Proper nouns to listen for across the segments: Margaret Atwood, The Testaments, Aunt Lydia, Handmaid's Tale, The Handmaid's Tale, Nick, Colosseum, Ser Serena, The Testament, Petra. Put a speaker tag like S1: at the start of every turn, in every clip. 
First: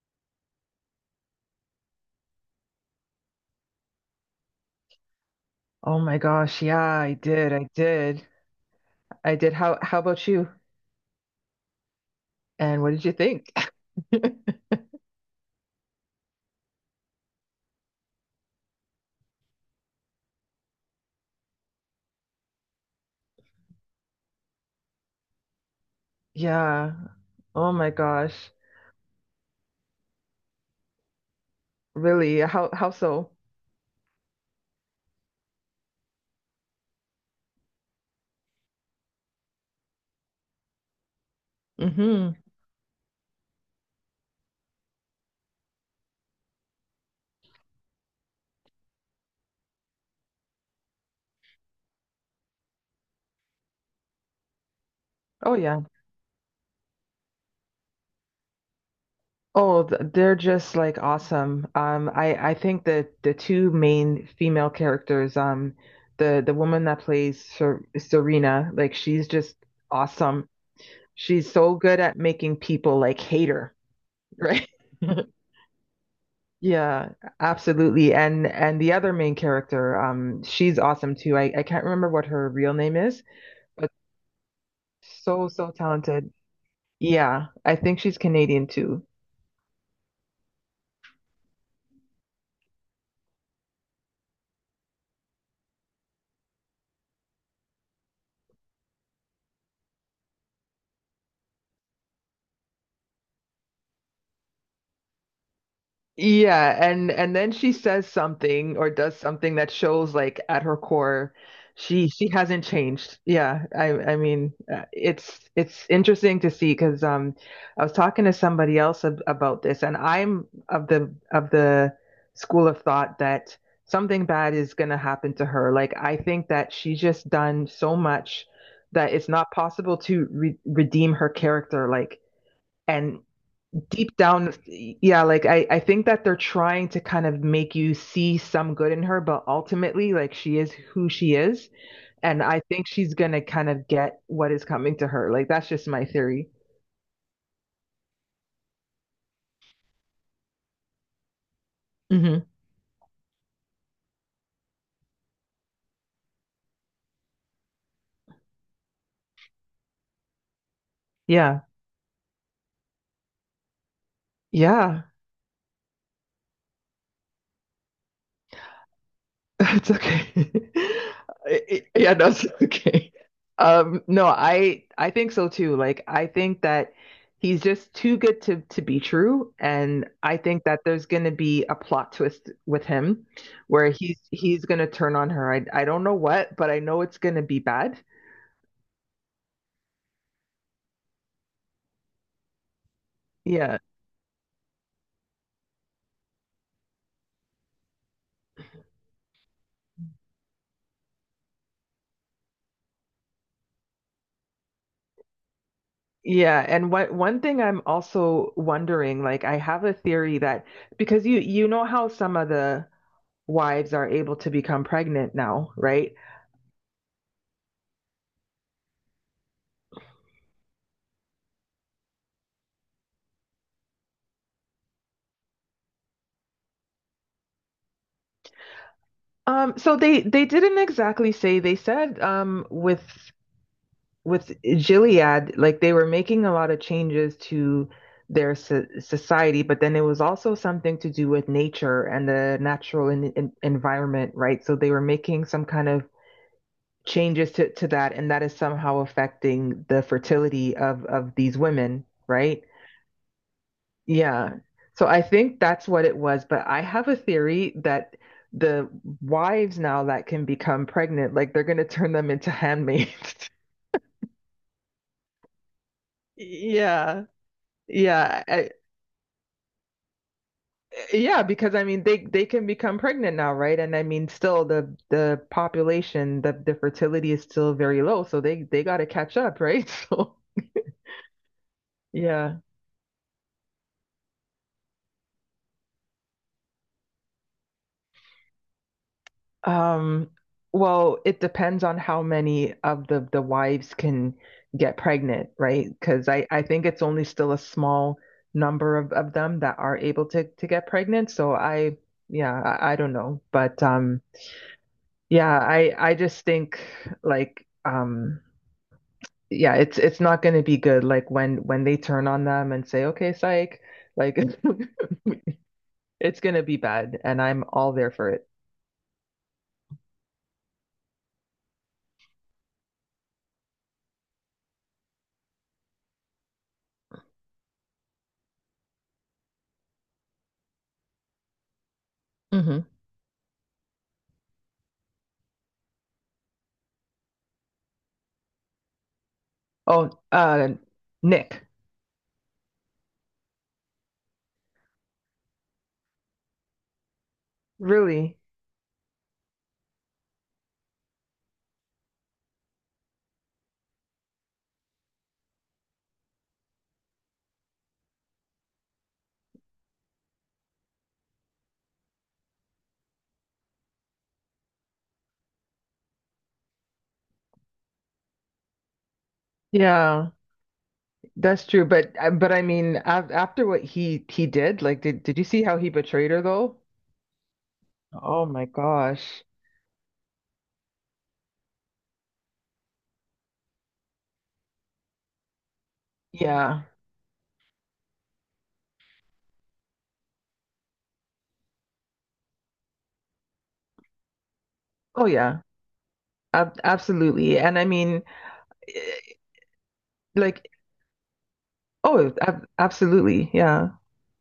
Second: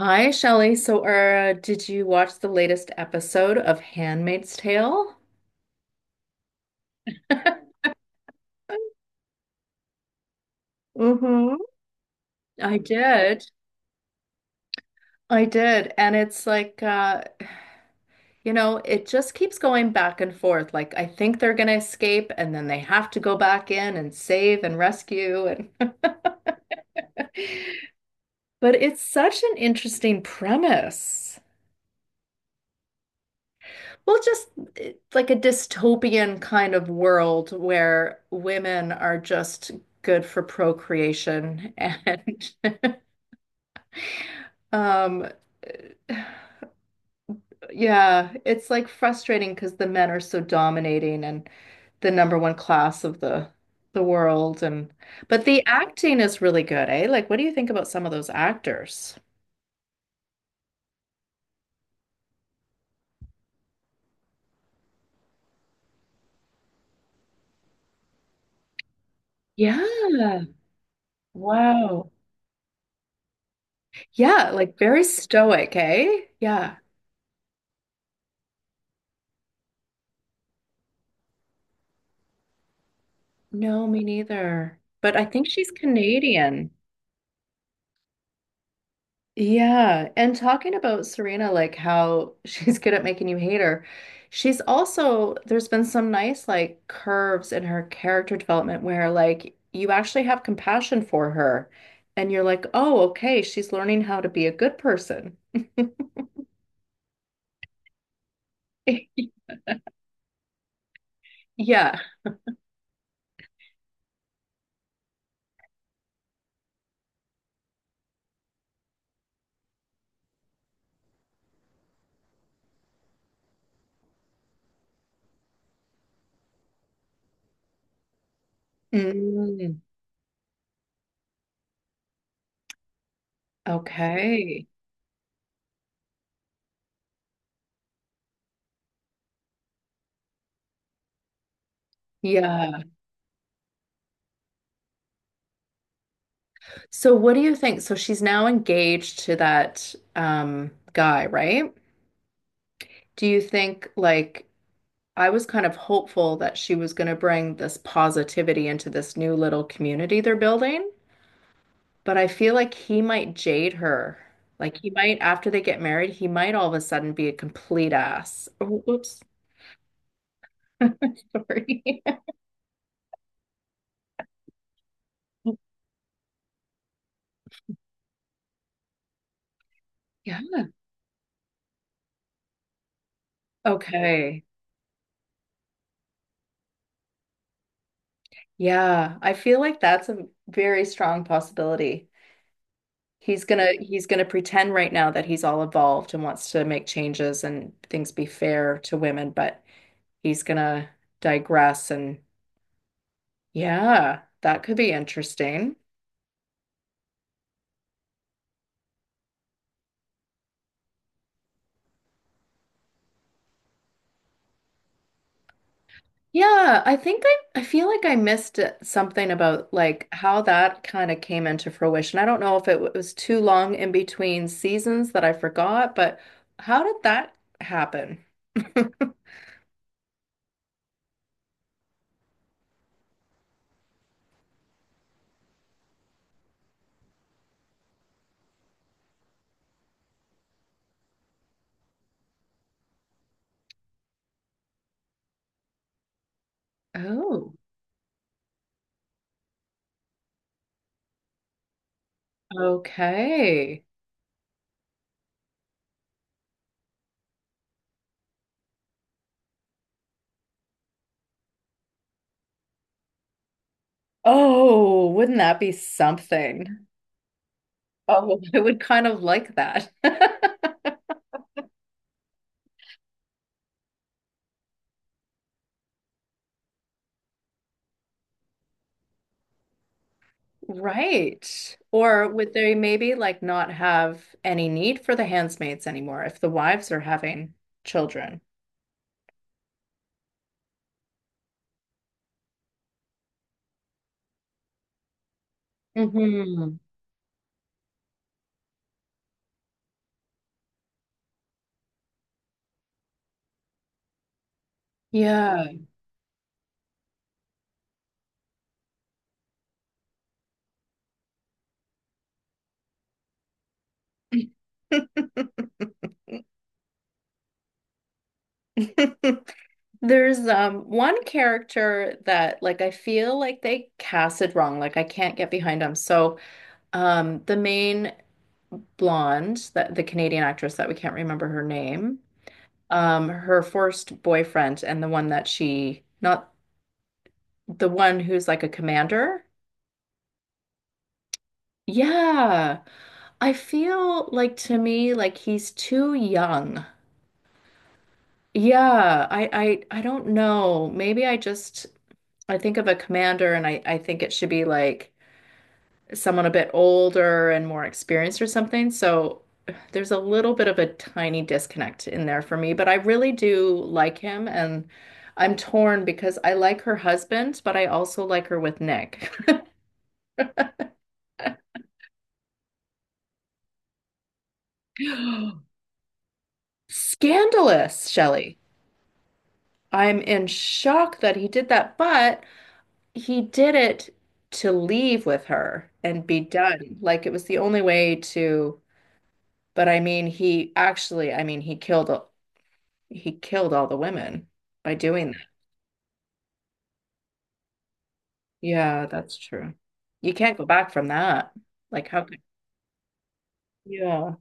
S1: Hi, Shelley. Did you watch the latest episode of Handmaid's Tale?
S2: Oh my gosh, yeah, I did. I did. I did. How about you?
S1: Mm-hmm. I
S2: And what did you
S1: did.
S2: think?
S1: I did. And it's like, it just keeps going back and forth. Like, I think they're gonna escape, and then they have to go back in and save and rescue. And
S2: Yeah. Oh my gosh.
S1: but it's such an interesting premise.
S2: Really? How so?
S1: Well, just it's like a dystopian kind of world where women are just good for procreation
S2: Mm-hmm.
S1: and Um, yeah, it's like frustrating because the men are so dominating and the number one class of the world, and but
S2: Oh
S1: the
S2: yeah.
S1: acting is really good, eh? Like, what do you think about some of those actors?
S2: Oh, they're just like awesome. I think that the two main female characters, the woman that plays Serena, like she's just
S1: Yeah.
S2: awesome. She's so good
S1: Wow.
S2: at making people like hate her,
S1: Yeah,
S2: right?
S1: like very stoic, eh? Yeah.
S2: Yeah, absolutely. And the other main character, she's awesome too. I can't remember what her real name is,
S1: No,
S2: but
S1: me neither. But I think
S2: so, so
S1: she's
S2: talented.
S1: Canadian.
S2: Yeah, I think she's Canadian too.
S1: Yeah, and talking about Serena, like how she's good at making you hate her, she's also, there's been some nice like curves in her character development where like you actually have compassion for her and you're like, oh, okay, she's learning how to be a good person.
S2: Yeah, and then she says something or does something that shows like at her core
S1: Yeah.
S2: she hasn't changed. Yeah, I mean it's interesting to see because I was talking to somebody else ab about this and I'm of the school of thought that something bad is going to happen to her. Like I think that she's just done so much that it's not
S1: Mm,
S2: possible to re redeem her character like and deep down,
S1: okay.
S2: yeah, like I think that they're trying to kind of make you see some good in her, but ultimately, like she is who she is, and I
S1: Yeah.
S2: think she's gonna kind of get what is coming to her. Like that's just my theory.
S1: So what do you think? So she's now engaged to that guy, right?
S2: Hmm.
S1: Do you think like I was kind of hopeful that she was going to bring this positivity into this new little community they're building,
S2: Yeah,
S1: but I feel like he might jade her. Like he
S2: yeah.
S1: might, after they get married, he might all of a sudden be a complete ass. Oh, oops.
S2: It's okay.
S1: Sorry.
S2: Yeah, that's okay. No, I think so too. Like I think that he's just too good to be true, and I
S1: Yeah.
S2: think that there's going to be a plot twist with him where he's
S1: Okay.
S2: he's going to turn on her. I don't know what, but I know it's going to be bad.
S1: Yeah, I feel like that's a very strong possibility. He's gonna
S2: Yeah.
S1: he's gonna pretend right now that he's all evolved and wants to make changes and things be fair to women, but he's gonna digress and yeah, that could be interesting.
S2: Yeah, and what one thing I'm also wondering, like I have a theory that because you know how some of the wives are able to become pregnant now, right?
S1: Yeah, I think I feel like I missed it- something about like how that kind of came into fruition. I don't know if it w- was too long in between seasons that I forgot, but how did that happen?
S2: So they didn't exactly say. They said with Gilead, like they were making a lot of changes to their society, but then it was also something to do with nature and the natural en en environment, right? So they were making some kind of changes
S1: Oh,
S2: to that and that is somehow affecting the fertility of these women, right?
S1: okay.
S2: Yeah, so I think that's what it was, but I have a theory that the wives now that can become pregnant, like they're going to turn them into handmaids.
S1: Oh, wouldn't that be something?
S2: Yeah.
S1: Oh,
S2: Yeah,
S1: I would kind of like that.
S2: yeah, because I mean they can become pregnant now, right? And I mean, still the population, the fertility is still very low, so they got to catch up, right? So
S1: Right. Or would
S2: yeah.
S1: they maybe like not have any need for the handmaids anymore if the wives are having children?
S2: Um, well, it depends on how many of the wives can get pregnant, right? Because I
S1: Hmm.
S2: think it's only still a small number of them that are able to get pregnant. So I, yeah, I don't know, but yeah,
S1: Yeah.
S2: I just think like yeah, it's not going to be good like when they turn on them and say, "Okay, psych." Like it's going to be bad and I'm all there for it.
S1: There's one character that like I feel like they cast it wrong. Like I can't get behind him. So the main blonde, that the Canadian actress that we can't remember her name,
S2: Hmm.
S1: her first boyfriend and the one that she not the one who's like a commander.
S2: Oh, Nick.
S1: Yeah, I feel like to me like he's too young.
S2: Really?
S1: Yeah, I don't know. Maybe I just I think of a commander and I think it should be like someone a bit older and more experienced or something. So there's a little bit of a tiny disconnect in there for me, but I really do like him, and I'm torn because I like her husband, but I also like her with Nick.
S2: Yeah, that's true. But I mean, af after what he did, like, did you see how he betrayed her though?
S1: Scandalous,
S2: Oh
S1: Shelley.
S2: my gosh.
S1: I'm in shock that he did that, but he did it to leave with her and be
S2: Yeah.
S1: done. Like it was the only way to, but I mean, he actually, I mean, he killed all the women by
S2: Oh
S1: doing that.
S2: yeah. Ab Absolutely. And I mean,
S1: Yeah,
S2: eh,
S1: that's true. You can't go
S2: like,
S1: back from that. Like how
S2: oh,
S1: could,
S2: ab absolutely. Yeah.
S1: yeah,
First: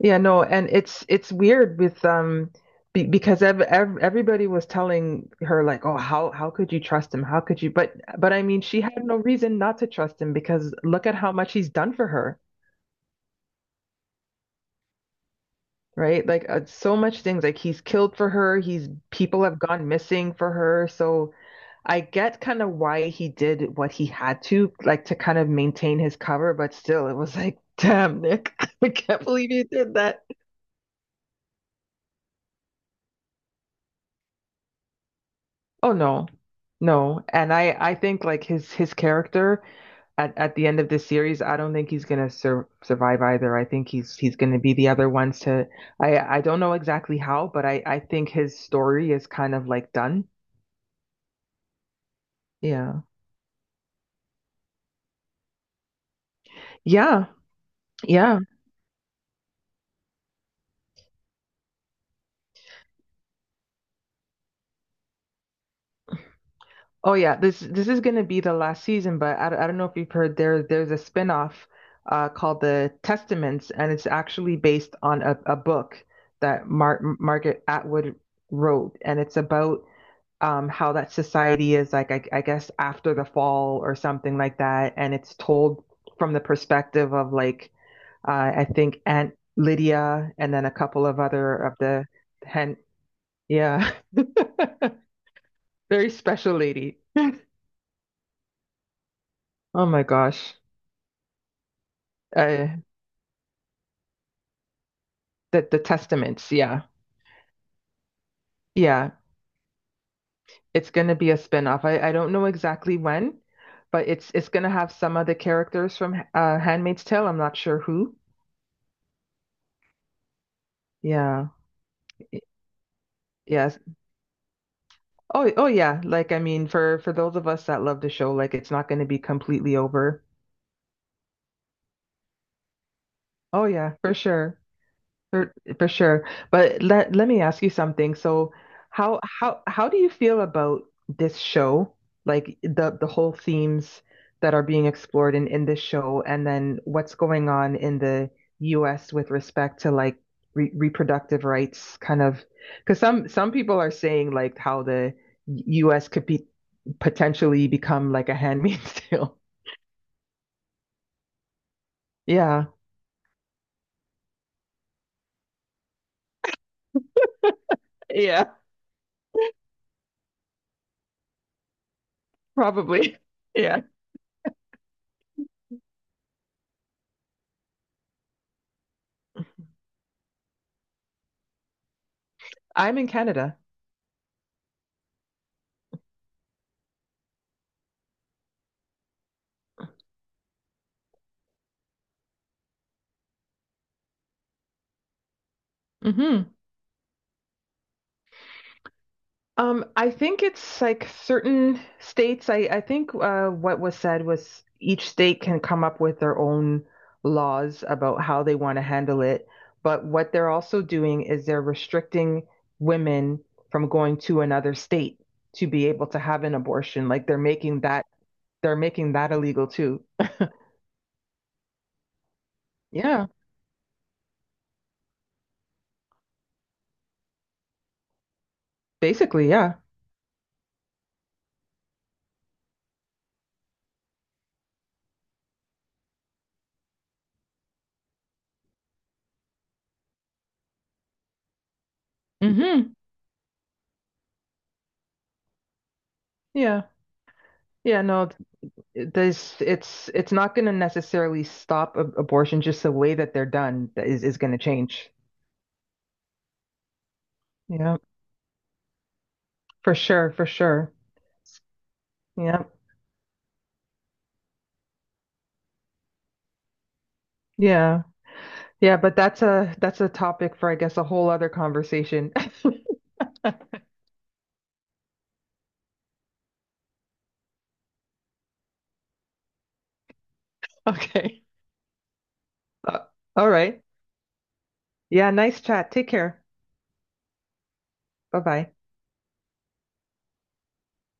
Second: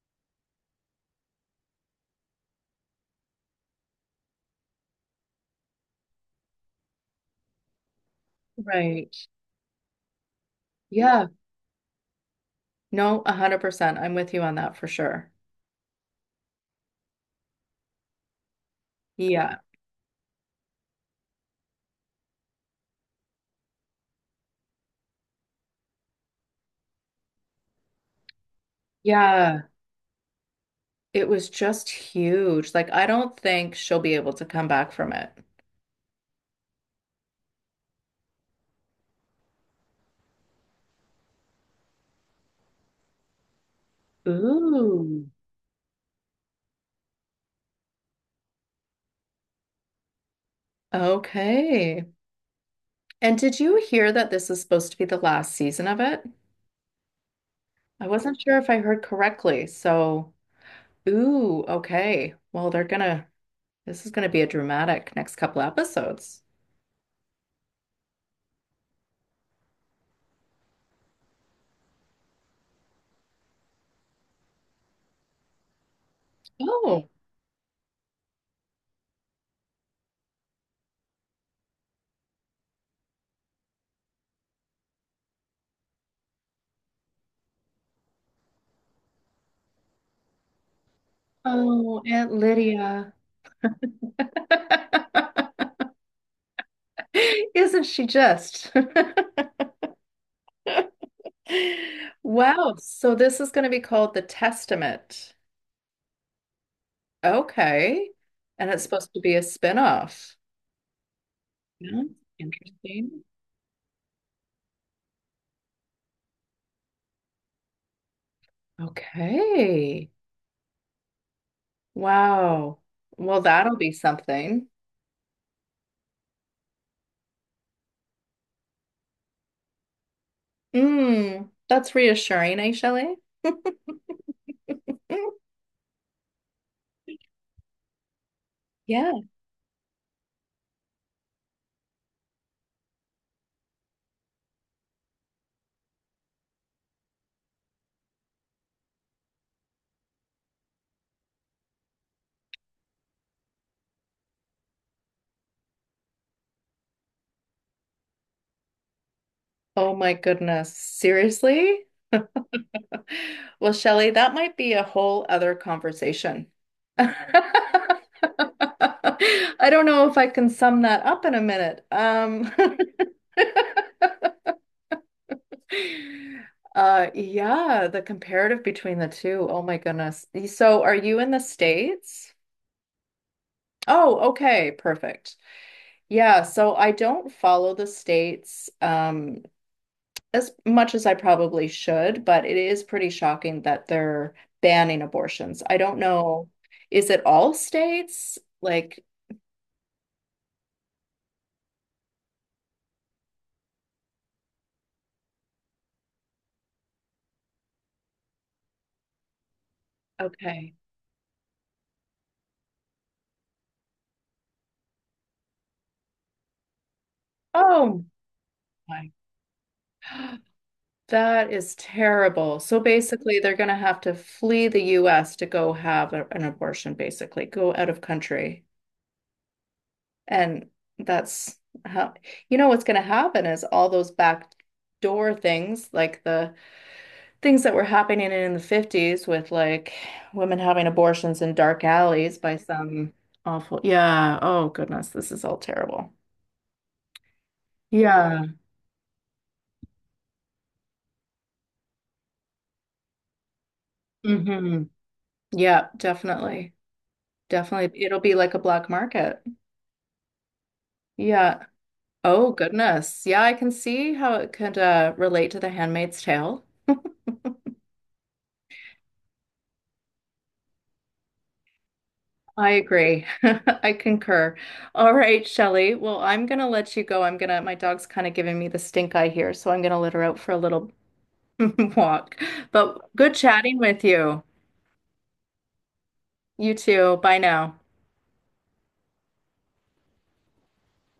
S2: Yeah. No. And it's weird with be because ev ev everybody was telling her like, oh, how could you trust him? How could you? But I mean, she had
S1: right.
S2: no reason not to trust him because look at
S1: Yeah.
S2: how much he's done for her.
S1: No, 100%. I'm with you on that for sure.
S2: Right? Like so much things like he's killed for her, he's, people
S1: Yeah.
S2: have gone missing for her. So I get kind of why he did what he had to, like to kind of maintain his cover, but still it was like, damn, Nick, I can't believe
S1: Yeah.
S2: you did that.
S1: It was just huge. Like I don't think she'll be able to come back from it.
S2: Oh no. No. And I think like his character at the end of this series, I don't think he's gonna survive either. I think he's gonna be the other
S1: Ooh,
S2: ones to, I don't know exactly how, but I think his story is kind of like done.
S1: okay.
S2: Yeah.
S1: And did you hear that this is supposed to be the last season of it?
S2: Yeah.
S1: I
S2: Yeah.
S1: wasn't sure if I heard correctly. So, ooh, okay. Well, they're gonna, this is gonna be a dramatic next couple episodes.
S2: Oh yeah. This is gonna be the last season, but I don't know if you've heard, there's a spin-off called The Testaments, and it's actually based on a book that
S1: Oh,
S2: Margaret Atwood wrote, and it's about how that society is like, I guess after the fall or something like that, and it's told from the perspective of like uh I think Aunt Lydia and then a couple of other of
S1: oh,
S2: the
S1: Aunt
S2: hen,
S1: Lydia.
S2: yeah. Very special lady.
S1: Isn't she just?
S2: Oh my gosh.
S1: Wow.
S2: Uh,
S1: So this is gonna be called The Testament.
S2: the Testaments, yeah.
S1: Okay. And it's
S2: Yeah.
S1: supposed to be a spin-off.
S2: It's gonna be a spin-off.
S1: Yeah,
S2: I don't know exactly
S1: interesting.
S2: when, but it's gonna have some of the characters from Handmaid's Tale. I'm not sure who.
S1: Okay.
S2: Yeah. Y-
S1: Wow. Well, that'll
S2: Yes.
S1: be something.
S2: Oh oh yeah. Like I mean for those of us that love the show, like it's not gonna be completely over.
S1: Mm, that's reassuring, eh, Shelley?
S2: Oh yeah, for sure.
S1: Mm,
S2: For sure. But let me ask you something. So
S1: yeah.
S2: how how do you feel about this show? Like the whole themes that are being explored in this show and then what's going on in the US with respect to like re reproductive rights kind of because some people are saying like how the US could be potentially become like a handmaid's tale.
S1: Oh my goodness. Seriously?
S2: Yeah.
S1: Well, Shelley, that might be a whole other conversation. I
S2: Yeah,
S1: don't know if I can sum that up in a minute.
S2: probably. Yeah.
S1: Yeah, the comparative between the two. Oh my goodness. So, are you in the States?
S2: I'm in Canada.
S1: Oh, okay, perfect. Yeah, so I don't follow the states as much as I probably should, but it is pretty shocking that they're banning abortions. I don't know.
S2: Hmm.
S1: Is it all states? Like,
S2: I think it's like certain states. I think what was said was each state can come up with their own laws about how they want to handle it. But what they're
S1: okay.
S2: also doing is they're restricting women from going to another state to be able to have an abortion. Like
S1: Oh
S2: they're
S1: my.
S2: making that illegal too.
S1: That is terrible. So
S2: Yeah,
S1: basically, they're going to have to flee the US to go have a- an abortion, basically, go out of country.
S2: basically, yeah.
S1: And that's how, you know, what's going to happen is all those back door things like the things that were happening in the 50s with like women having abortions in dark alleys by
S2: Hmm.
S1: some awful, yeah. Oh goodness, this is all terrible.
S2: Yeah. Yeah, no,
S1: Yeah.
S2: there's, it's not going to necessarily stop abortion, just the way that they're done is going to
S1: Hmm.
S2: change.
S1: Yeah, definitely.
S2: Yeah,
S1: Definitely. It'll be like a black market.
S2: for sure, for sure.
S1: Yeah. Oh
S2: Yeah,
S1: goodness. Yeah, I can see how it could relate to The Handmaid's Tale.
S2: yeah, yeah, but that's a topic for I guess a whole other conversation.
S1: I agree. I concur. All right, Shelley. Well, I'm gonna let you go. I'm gonna, my dog's kind of giving me the stink eye here, so I'm gonna let her out for a little
S2: Okay.
S1: walk.
S2: Uh,
S1: But good
S2: all
S1: chatting
S2: right,
S1: with you.
S2: yeah, nice chat, take care,
S1: You too. Bye now.
S2: bye bye.